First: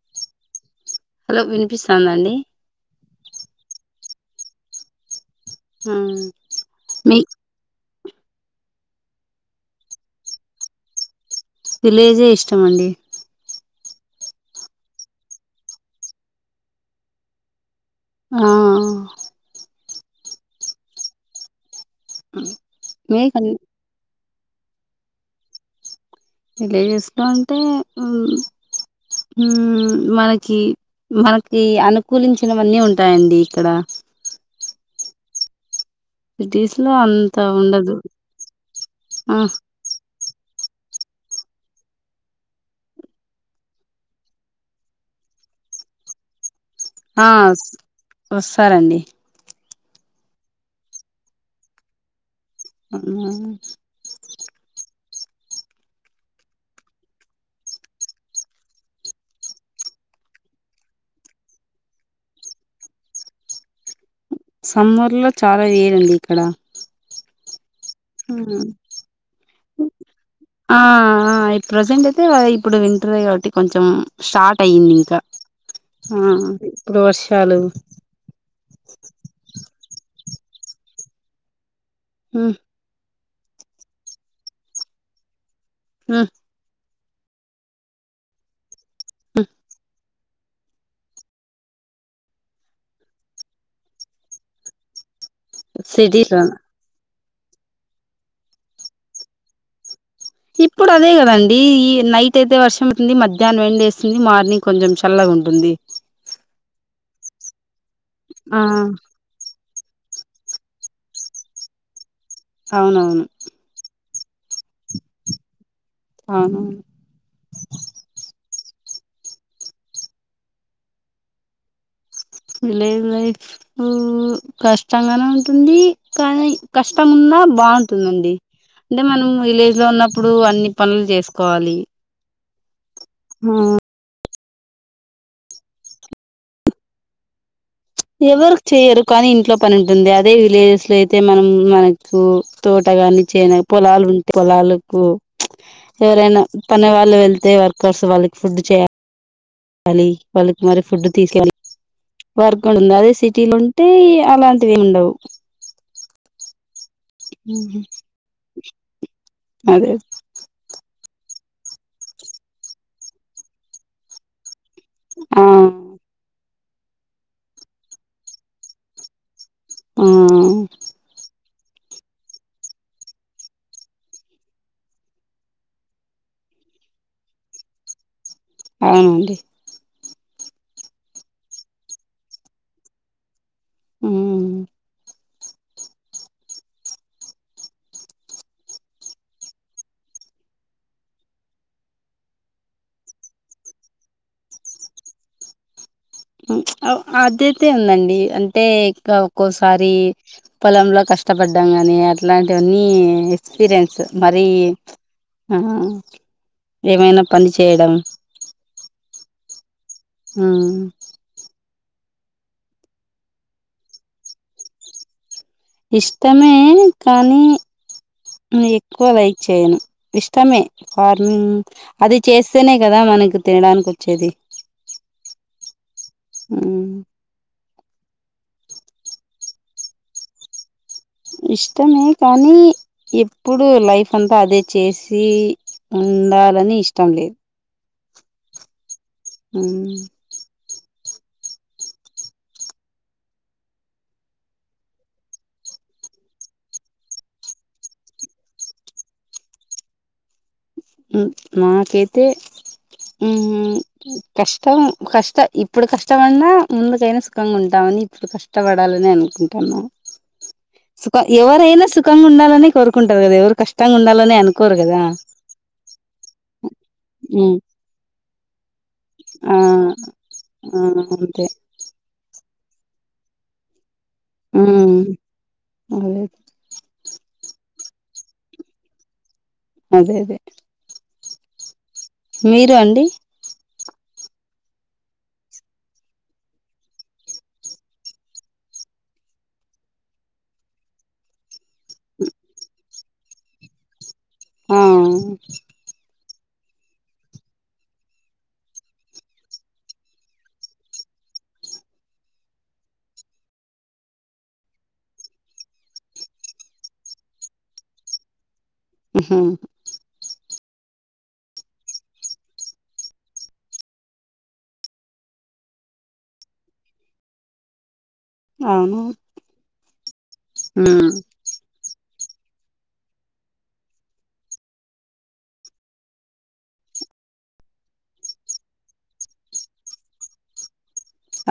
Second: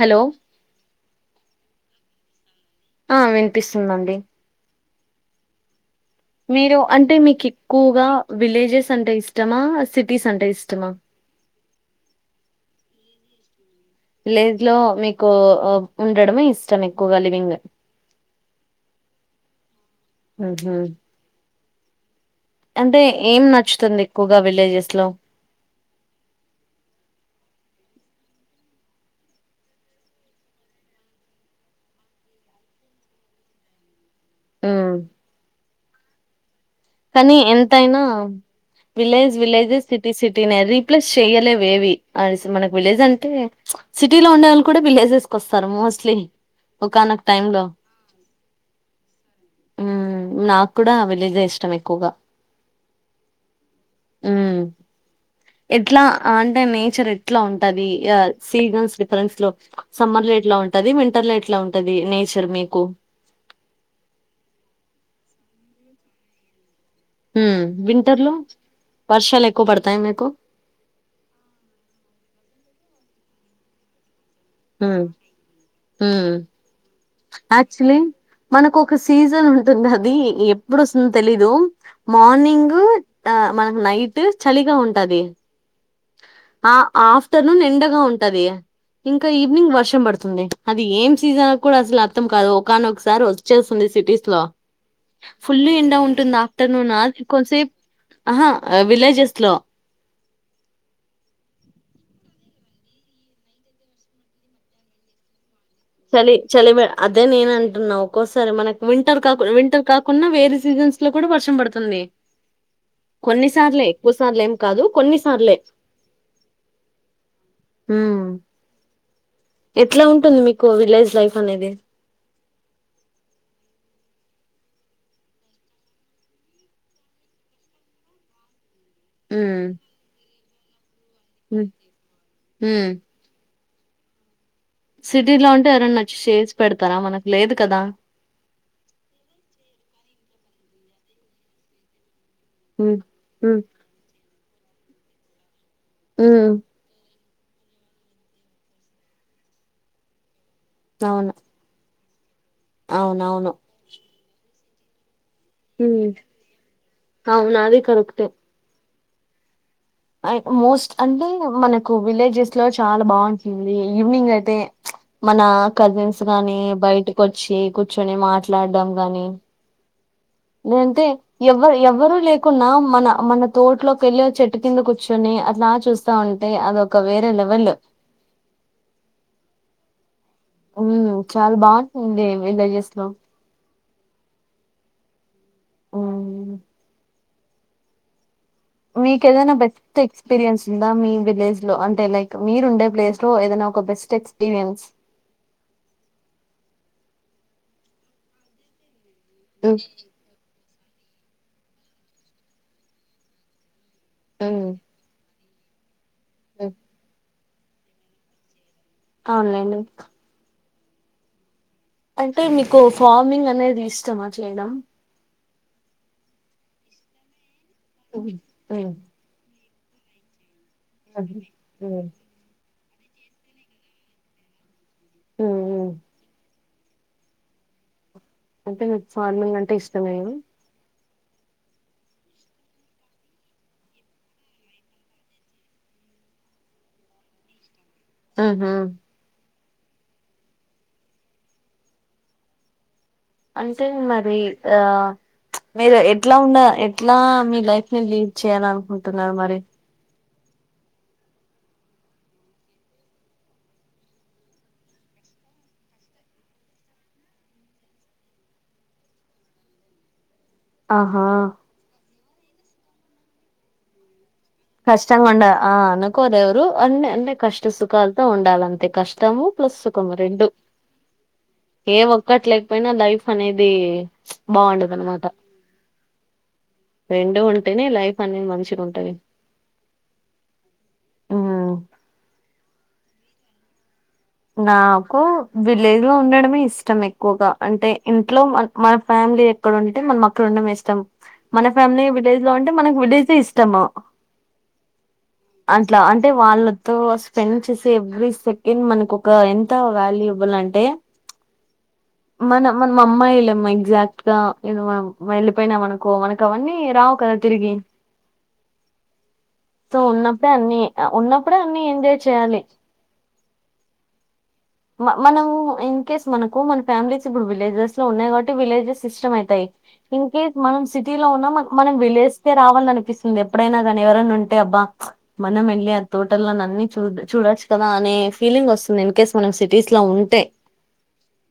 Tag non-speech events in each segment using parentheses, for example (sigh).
Hello hello వినిపిస్తంద అండి ఆ వినిపిస్తుందండి ఆ మీరు అంటే మీకు మీకేక్కువ్ గా విలేజెస్ అంటే ఇష్టమా సిటీస్ అంటే ఇష్టమా విలేజే ఇష్టమండి విలేజ్ లో మీకు ఉండడమే ఇష్టం ఎక్కువగా లివింగ్ ఆ ఉహు అంటే ఏం మీకన్ నచ్చుతుంది ఎక్కువగా విలేజెస్లో విలేజెస్ లో అంటే ఉమ్ మనకి మనకి అనుకూలించినవన్నీ ఉంటాయండి ఇక్కడ ఉమ్ ఇటీజ్ కానీ ఎంతయినా విలేజ్ ఆ విలేజెస్ సిటీ సి సిటీ నే రీప్లేస్ చెయలేేవి మన విలేజ్ అంటే సిటీలో ఉండేవాళ్ళు కూడా వీలేజెస్ వస్తరూ మోస్ట్లీ ఒకానొక ఆ టైమ్ లో స్ వస్తారండి ఉమ్ నాకు కూడా విలేజే ఇష్టం ఎక్కువగా అవునా ఉమ్ ఎట్లా అంటే నేచర్ ఎట్లా ఉంటది సీజన్స్ డిఫరెంట్స్ లో సమ్మర్లో ఎట్ ఎట్లా ఉంటది వింటర్ లో ఎట్లా ఉంటది నేచర్ మీకు సమ్మర్ లో చాలా వేరండి ఇక్కడ ఉమ్ వింటర్ లో వర్షాలు ఎక్కువ పడతాయి మీకు ఆ ఆ ప్రజెంట్ అయితే ఇప్పుడు కాట్టి కొంచ స్టర్ట్ అయింది హ్మ్ ఇంక హ్మ్ ఉమ్ యాక్చువలీ మనకు ఒక సీజన్ ఉంటుంది అది ఎప్పుడు వస్తుందో తెలీదు మార్నింగు ఆ మనకు నైట్ చలిగా ఉంటది ఆ ఆ ఆఫ్టర్నూన్ ఎండగా ఉంటది ఇంక ఈవినింగ్ వర్షం పడుతుం అది ఏం సీజన్ కూడా అసలు అర్థం కాదు ఒకనోకసారి వచ్చేస్తుంది సిటీస్ లో ఫుల్ ఎండడా సిటీస్ ఉంటుంది లో ఆఫ్టర్నూన్ అది కొసేపు ఆహా విలేజెస్ లో ఇప్పుడు అదే కదండి ఈ నైట్ అయితే వర్షం అతుంది మధ్యాహ్నం వెం వేస్తుంది మార్నింగ్ కొంచెం చల్ల ఉంటుంది చలి చలి అదే నేను అంటున్నా ఒక్కోసారి ఆ మనకు వింటర్ కాకుండా వింటర్ కాకుండా వేరే సీజన్స్ లో కూడా వర్షం పడుతుంది అవునవును కొన్నిసార్లే ఎక్కువ సార్లు ఏం కాదు కొన్నిసార్లే ఆ ఎట్లా ఉంటుంది మీకు విలేజ్ లైఫ్ అనేది విలేజ్ లైఫ్ కష్టంగానే ఉంటుంది కానీ కష్టం ఉన్న ఆ బాగుంటుందండి అంటే మనం ఉమ్ విలేజ్ లో ఉన్నప్పుడు అన్ని పనులు చేసుకోవాలి ఊ ఆ సిటీ లో ఉంటే ఎవరైనా వచ్చి చేసి పెడతారా మనకు లేదు కదా ఎవరు చెయరు కానీ ఇంట్లో పని ఉంటుంది అదే విలేజెస్ లో అయితే మనం మన తు ఉమ్ తోటగాని చేన ఉమ్ పొలాలు ఉంటె పొలాలకు ఎవరైనా ఉమ్ పనే వాళ్ళు వెళ్తే వర్కర్స్ వాళ్ళకి ఫుడ్ చేయాలి లి వాళ్ళకి మరి ఫుడ్ అవును తీసుకెళలి వర్క్ ఉంది అదే అవునవును సిటీలో ఉంటే అలాంటివి ఉండవు ఊ అవునది కరక్టె అదే మోస్ట్ అంటే మనకు విలేజెస్ లో చాలా బాగుంటుంది ఈవినింగ్ అయితే మన ఆ కజిన్స్ గానీ బయటకుచ్చి కూర్చుని మాట్లాడడాం గాని ఆ నేంటి ఎవరు ఎవరుూ లేకున్నా మన మన తోటలోకి వెళ్ళి చెట్టు కింద కూర్చొని అట్లా చూస్తా ఉండి టె అదొ ఒక వేరలేవెల్ అవునండి ఉ చాలా బాగుంటుంది విలజస్ లో ఊ అవును మీకు ఏదైనా బెస్ట్ ఎక్స్పీరియన్స్ ఉందా మీ విలేజ్ లో అంటే లైక్ మీరు ఉండే ప్లేస్ లో ఏదైనా ఒక బెస్ట్ ఎక్స్పీరియన్స్ ఉ ప్చ్ ఆ అదయితే ఉందండి అంటే ఇకా ఉమ్ ఒక్కోసారి పొలంలో కష్టపడ్డాం కానీ అట్లాంటివన్నీ ఎక్స్పీరియన్స్ మరి ఉమ్ ఆ ఉమ్. ఏమైనా పని చేయడం ఆవును లెండి ఊ అంటే మీకు ఫార్మింగ్ అనేది ఇష్టమా చేయడం ఇష్టమే కానీ ఉమ్, నేను ఉమ్, ఎక్కువ లైక్ చేయను ఇష్టమే ఉమ్, ఫార్మింగ్ ఉమ్, అది చేస్తేనే కదా మనకి తినడానికి వచ్చేది ఊ ఉ ఊ అంటే మీకు ఫార్మింగ్ అంటే ఇష్టం ఏ గా ఇష్టమే కానీ ఎప్పుడు లైఫ్ అంతా అదే చేసి ఉండాలని ఇష్టం లేదు ఆహా ఉమ్ అంటే మరి ఆ మీరు ఎట్లా ఉండ ఎట్లా మీ లైఫ్ ని లీడ్ చేయాలి అనుకుంటున్నారు మరి ఉమ్ నాకైతే ఉమ్ కష్టం కష్ట ఇప్పుడు కష్టం అన్నా ముందుకైనా సుఖంగా ఉంటాం కాని ఇప్పుడు కష్టపడాలనే అనుకుంటున్నా (inaudible) సుఖం ఆహా ఎవరైనా సుఖంగా ఉండాలని కోరుకుంటారు గదా ఎవరు కష్టంగా ఉండాలని అనుకు కష్టం గుండ ఆ అనుకోరెవరు అన్నే అంటే ఉమ్, కష్ట సుఖాలతో ఉండాలంతే కష్టము ప్లస్ సుఖము రెండు ఆమ్ ఏ ఒక్కట్లేకపోయినా లైఫ్ అనేది బాగుండదు ఉమ్, అన్నమాట అదే రెండు ఉంటేనే లైఫ్ అనేది మంచిగా ఉంటది అదే అదే మీరు అండి నాకు విలేజ్ లో ఉండడమే ఇష్టం ఎక్కువగా అంటే ఇంట్లో మన ఫ్యా మిలీ ఎక్కడ ఉంటే మనం అక్కడ ఉండం ఇష్టం మన ఫ్యామిలీ విలేజ్ లో ఉంటే మనకి విలేజే ఇష్టము ఆ అట్లా అంటే వాళ్ళతో స్పెండ్ చేసే ఎవ్రీ సెకండ్ మనకు ఒక్క ఎంత వాల్యూబుల్ అంటే మనం మన అమ్మాయిలమ్ ఎగ్జాక్ట్ గా ఏ మ యెళ్ళిలిపోయినా మనుకో మనకు అవన్నీ రావు కదా తిరిగి ఉహూ దాన్ని ఆ ఉన్నప్పుడే అన్ని ఎంజాయ్ చేయాలి మనం ఇన్ కేస్ మనకు మన ఫ్యామిలీస్ ఇప్పుడు విలేజెస్ ఉన్నాయి కాబట్టి విలేజెస్ అవును సిస్టమ్ అయితాయి ఇన్ కేస్ మనం ఉమ్, సిటీలో ఉన్న మనం విలేజ్కే రావాలని అనిపిస్తుంది ఎప్పుడైనా గానీ ఎవరైనా ఉంటే అబ్బా మనం యెళ్ళి ఆ తోటలో చూడొచ్చు కదా అనే ఫీలింగ్ వస్తుంది ఇన్ కేస్ మనం సిటీస్ లో ఉంటే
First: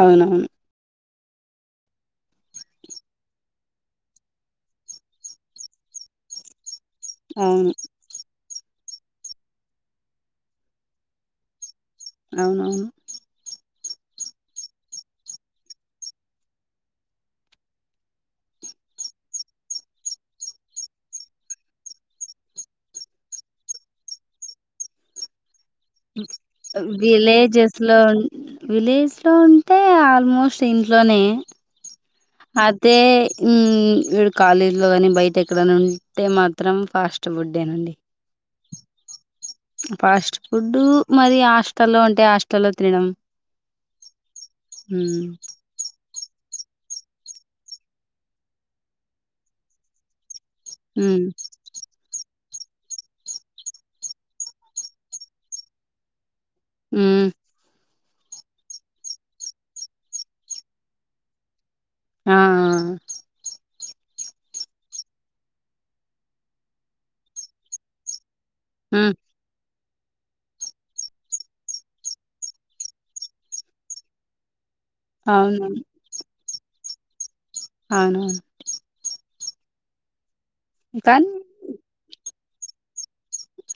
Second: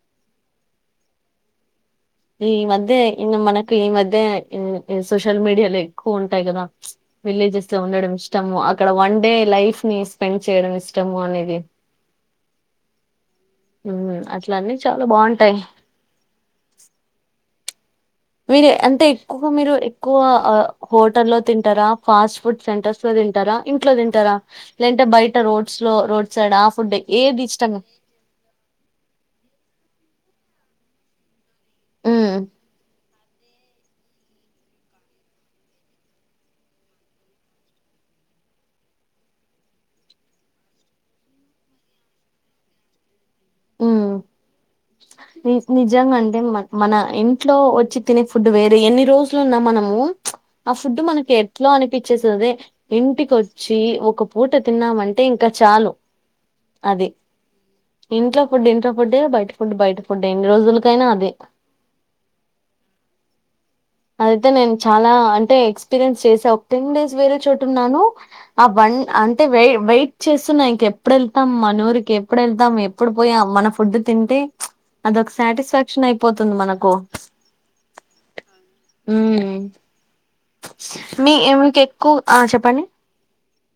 అవునవును ఈ మధ్య ఇంగ మనకు ఈ మధ్య సోషల్ మీడియాలో ఎక్కువ ఉంటాయి గదా అవును విలేజెస్లో ఉండడం ఇష్ ఇష్టము అక్కడ వన్ డే లైఫ్ ని స్పెండ్ చేయడం ఇష్టము అనేది అవునవును ఉమ్ అట్ల అన్నీ చాలా బాగుంటాయి మీరు అంటే ఎక్కువగా మీరు ఎక్కువ హోటల్ లో తింటారా ఫాస్ట్ ఫుడ్ సెంటర్స్ లో తింటారా ఇంట్లో తింటారా లేదంటే బయట రోడ్ రోడ్స్‌లో సైడ్ ఆ ఫుడ్ ఏది ఇష్టం? విలేజెస్ లో విలేజ్ లో ఉంటే ఆల్ మోస్ట్ ఇంట్లోనే హ్మ్. అదే ఉమ్ వీడు కాలేజీలో గానీ బయట ఎక్కడన్నా ఉంటే మాత్రం ఫాస్ట్ ఫుడేనేనండి ఫాస్ట్ ఫుడ్ మరి హాస్టల్లో ఉంటే హాస్టల్లో తినడం ఉమ్ ఉమ్ నిజంగా అండి అదే మ మన ఇంట్లో వచ్చి తినే ఫుడ్ వేరే ఎన్ని రోజులున్నా మనము ఆ ఫుడ్ ఉమ్ మనకి ఎట్లా అనిపించేస్తది ఇంటికొచ్చి ఒక పూట తిన్నామంటే ఇంకా చాలు అది. ఉమ్ ఇంట్లో ఫుడ్ ఇంట్లో ఫుడ్డే బయట ఫుడ్ బయట ఫుడ్డే ఎన్ని రోజులకైనా అదే ఆ అదయితే నేను చాలా అంటే ఎక్స్పీరియన్స్ చేసా ఒక టెన్ డేస్ వేరే చోటున్నాను ఆ బన్ ఉమ్ అంటే వేయ్ వెయిట్ చేస్తున్న ఇంక ఎప్పుడు ఎళ్తాం మనూరికి ఎప్పుడెళ్తాం ఎప్పుడు పోయా మన ఫుడ్ తింటే అదొక అవునవును సాటిస్ఫాక్షన్ అయిపోతుంది మనకు అవునవును కానీ మీ ఉ మీకెక్కువ ఆ చెప్పండి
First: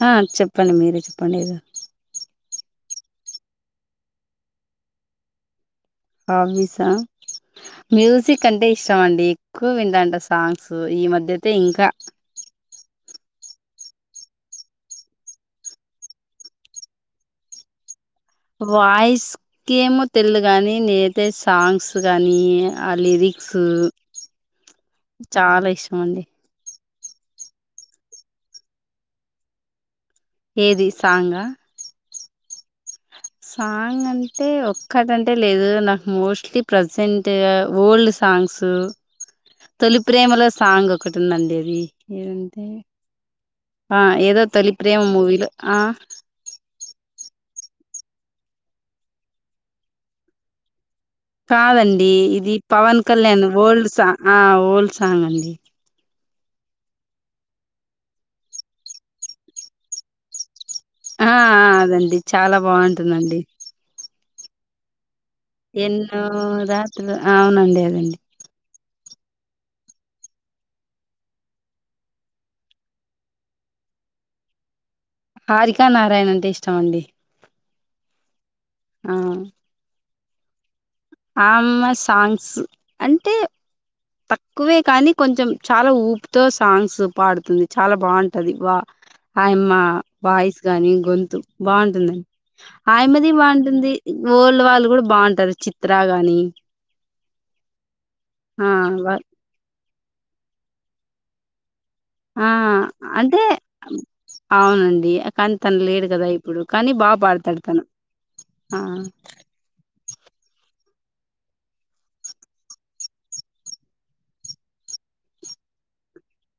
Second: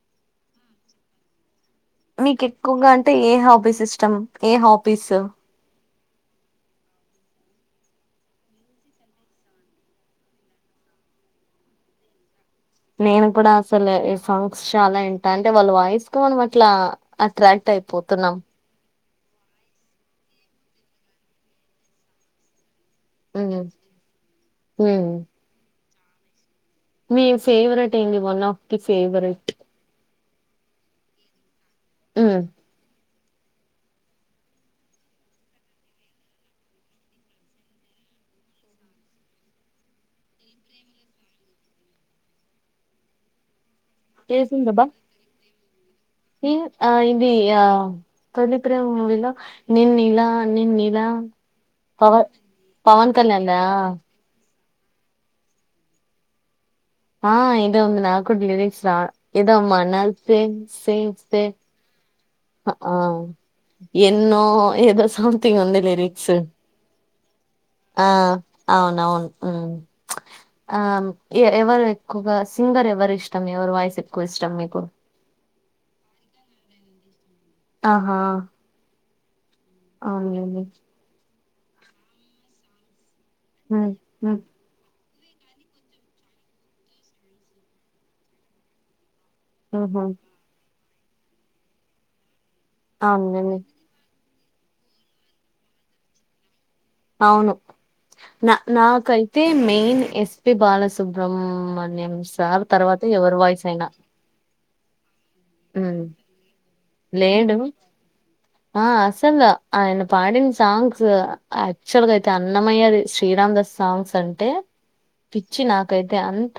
ఆ చెప్పండి మీరే చెప్పండి ఏదో మీకెక్కువగా అంటే ఏ హాబీస్ ఇష్టం ఏ హాబీస్ హాబీసా మ్యూజిక్ అంటే ఇష్టం అండి ఎక్కువ వింటాంట సాంగ్స్ ఈ మధ్యయితే ఇంకా నేను కూడ అసలు సాంగ్స్ చాలా ఇంట అంటే వాళ్ళ వాయిస్ కు మనం అట్లా అట్రాక్ట్ అయి వాయిస్ కేమో తెల్దు గాని నేనైతే సాంగ్స్ గానీ ఆ లిరిక్స్ హ్మ్. హ్మ్. చాలా ఇష్టం అండి మీ ఫెవరెట్ ఏంది వన్ ఆఫ్ ది ఫెవరెట్ ఏది సాంగా ఉమ్ సాంగ్ అంటే ఒక్కటంటే లేదు నాకు మోస్ట్లీ ప్రసెంట్ ఓల్డ్ సాం సాంగ్స్ తొలి ప్రేమలో సాంగ్ ఒకటి ఉందండి అదీ ఏదంటే ఆ ఏదో తొలి చేసిందబ్బా ప్రేమ మూవీలో ఆ నేను ఆ ఇది ఆ తొలి ప్రేమ మూవి లో నిన్నిలా నిన్నిలా కాదండి పవ ఇది పవన్ కళ్యాణ్ ఓల్డ్ సా ఆ ఓల్డ్ సాంగ్ అండి ఆ ఏదో ఉంది నాగ్గుడ లిరిక్స్ రా ఏదో మనస్సే స్సే ఆ స్సే ఆ అదండి చాలా ఆ బాగుంటుందండి ఎన్నో ఏదో సాంగ్ థింగ్ ఉంది ఎన్నో లిరిక్స్ రాత్రులు అవునండి ఆ అదండి అవునవును ఉమ్ ఆ ఎ ఎవరు ఎక్కువగా సింగర్ ఎవరు ఇష్టం ఎవరు వాయిస్ ఎక్కువ ఇష్టం మీకు హరికా నారాయణ అంటే ఇష్టం అండి ఆహా ఆ అవునండి ఆమ్మ సాంగ్స్ అంటే ఉమ్ ఉమ్ తక్కువే కానీ కొంచెం చాలా ఊపుతో సాంగ్స్ పాడుతుంది చాలా బావుంటది వా ఆయమ్మ ఉహు వాయిస్ గాని గొంతు బావుంటుందండి ఆయమ్మది అవునులేండి బావుంటుంది ఓల్డ్ వాళ్ళు గుడ బావుంటరు చిత్రా గాని అవును నా ఆ వా నాకైతే main S P Bala Subrahmanyam ఆ సార్ తర్వాత ఎవరి అంటే వాయిస్ అయినా కనీ తను హ్మ్ లేడు గదా ఇప్పుడు కనీ బా లేడు పాడుతడు తను ఆ అస్సల్ ఆయన పాడిన సాంగ్ క్స్ యాక్చువల్ గ అయితే అన్నమయ్యది శ్రీరామ దాస్ సాంగ్స్ అంటే పిచ్చి నాకైతే అంత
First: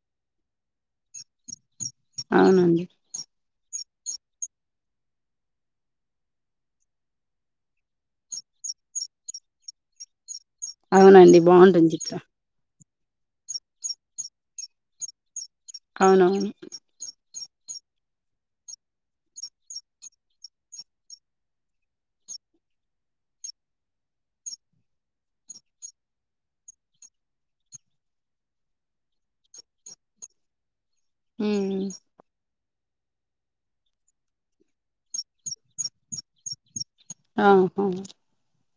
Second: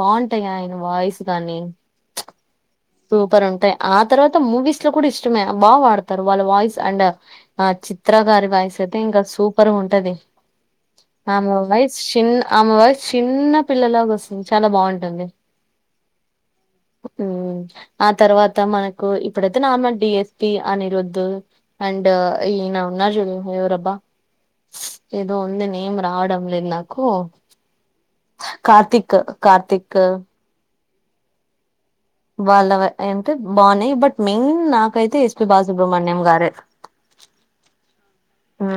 బావుంటయి ఆయన వాయిస్ గాని అవునండి సూపర్ ఉంటాయి ఆ తర్వాత మూవీస్ లో కూడా ఇష్టమే బాగా వాడతారు వాళ్ళ వాయిస్ అండ్ ఆ చిత్రకారి వాయిస్ తే ఇంకా సూపర్ ఉంటది అవునండి ఆమె బాగుంటుంది వయసు చిత్ర చిన్న ఆమె వయసు చిన్న పిల్లలాగ వస్తుంది చాలా బాగుంటుంది అవునవును మ్మ్ ఆ తర్వాత మనకు ఇప్పుడైతే నార్మల్ డిఎస్పి అనిరుద్దు అండ్ అన ఉన్నా జుడ యవరబ్బా ఏదో ఉంది నేమ్ రావడం లేదు నాకు కార్తీక్ కార్తీక్ ఊ వాళ్ళ అంటే బాగున్నాయి బట్ మెయిన్ నాకైతే ఎస్పి బాలసుబ్రహమణ్యం గారే ఆహా ఆ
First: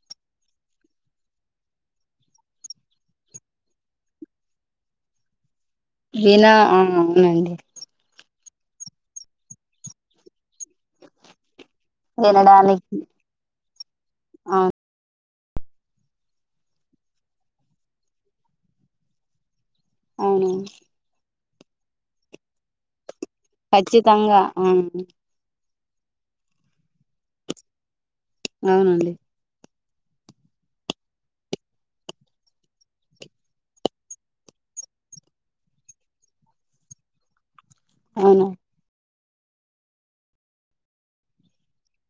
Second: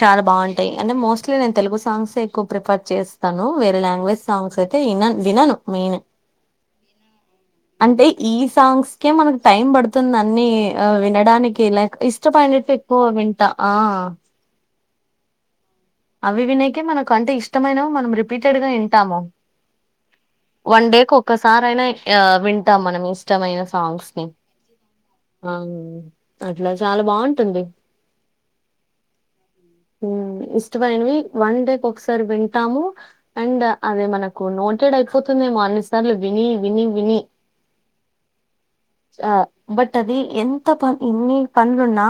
చాలా బాగుంటాయి అంటే మోస్ట్లీ నేను తెలుగు సాంగ్స్ ఏ ఎక్కువ ప్రిఫర్ చేస్తాను వేరే లాంగ్వేజ్ సాంగ్స్ అయితే ఇన వినను మెయిన్ వినా ఆ అవునండి అంటే ఈ సాంగ్స్కే మనకు టైం పడుతుంది అన్ని ఆ వినడానికి హీలక్ ఇష్ట పడినట్టు ఎక్కువ వింటా ఆ ఆవును అవి వినకే మనకు అంటే ఇష్టమైన మనం రిపీటెడ్ గా వింటాము అవునవును ఒకసారి అయినా వింటాం మనం ఇష్టమైన సాంగ్స్ ని ఖచ్చితంగా అవును అట్లా చాలా బాగుంటుంది అవునండి ఊ ఇష్టమైనవి వన్ డే ఒకసారి వింటాము అండ్ అది మనకు నోటెడ్ అయిపో ఐపోతుందేమో అన్నిసార్లు విని విని విని అవునా ఆ బట్ అది ఎంత ప ఎన్ని పనులున్నా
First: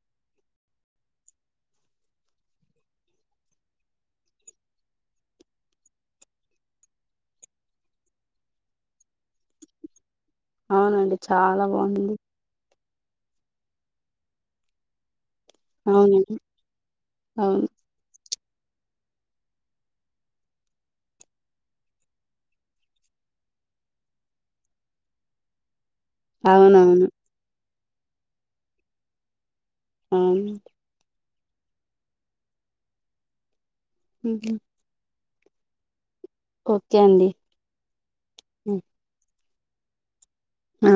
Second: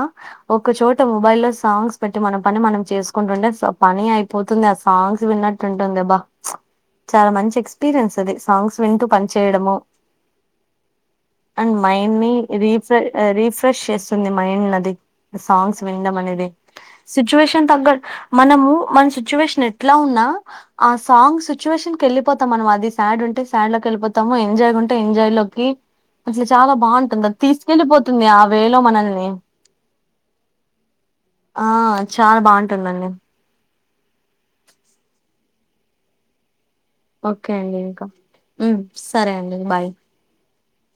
ఒక చోట మొబైల్ లో సౌండ్ పెట్టి మన పని మనం చేసుకుంటుండే పని అయిపోతుంది ఆ సాంగ్స్ విన్నట్టు ఉంటుంది అబ్బా చాలా మంచి ఎక్స్పీరియన్స్ అది సాంగ్స్ వింటూ పని చేేయడము అవునండి అ చాలా మైన్ బాగుంది ని రి రిఫ్రెష్ చేస్తుంది మైండ్ నది సాంగ్స్ విండం అవునండి అనేది సిచ్యుయేషన్ అవును తగ్గట్ మనము మన సిచ్యువేషన్ ఎట్లా ఉన్నా ఆ సాంగ్ సిచ్యువేషన్ కి వెళ్ళిపో మనం అది సాడ్ ఉంటే సాడ్ లోకి వెళిపోతాము ఎంజాయ్ ఉంటే ఎంజాయ్ లోకి అసలు చాలా అవునవును బాగుంటుంది అది తీసుకెళ్ళలిపోతుంది ఆ వేలో మనల్ని ఆ ఆ చాలా బాగుంటుందండి ఉహు అండి ఓకే అండి ఇంకా ఉ సరే అండి బాయ్ ఆ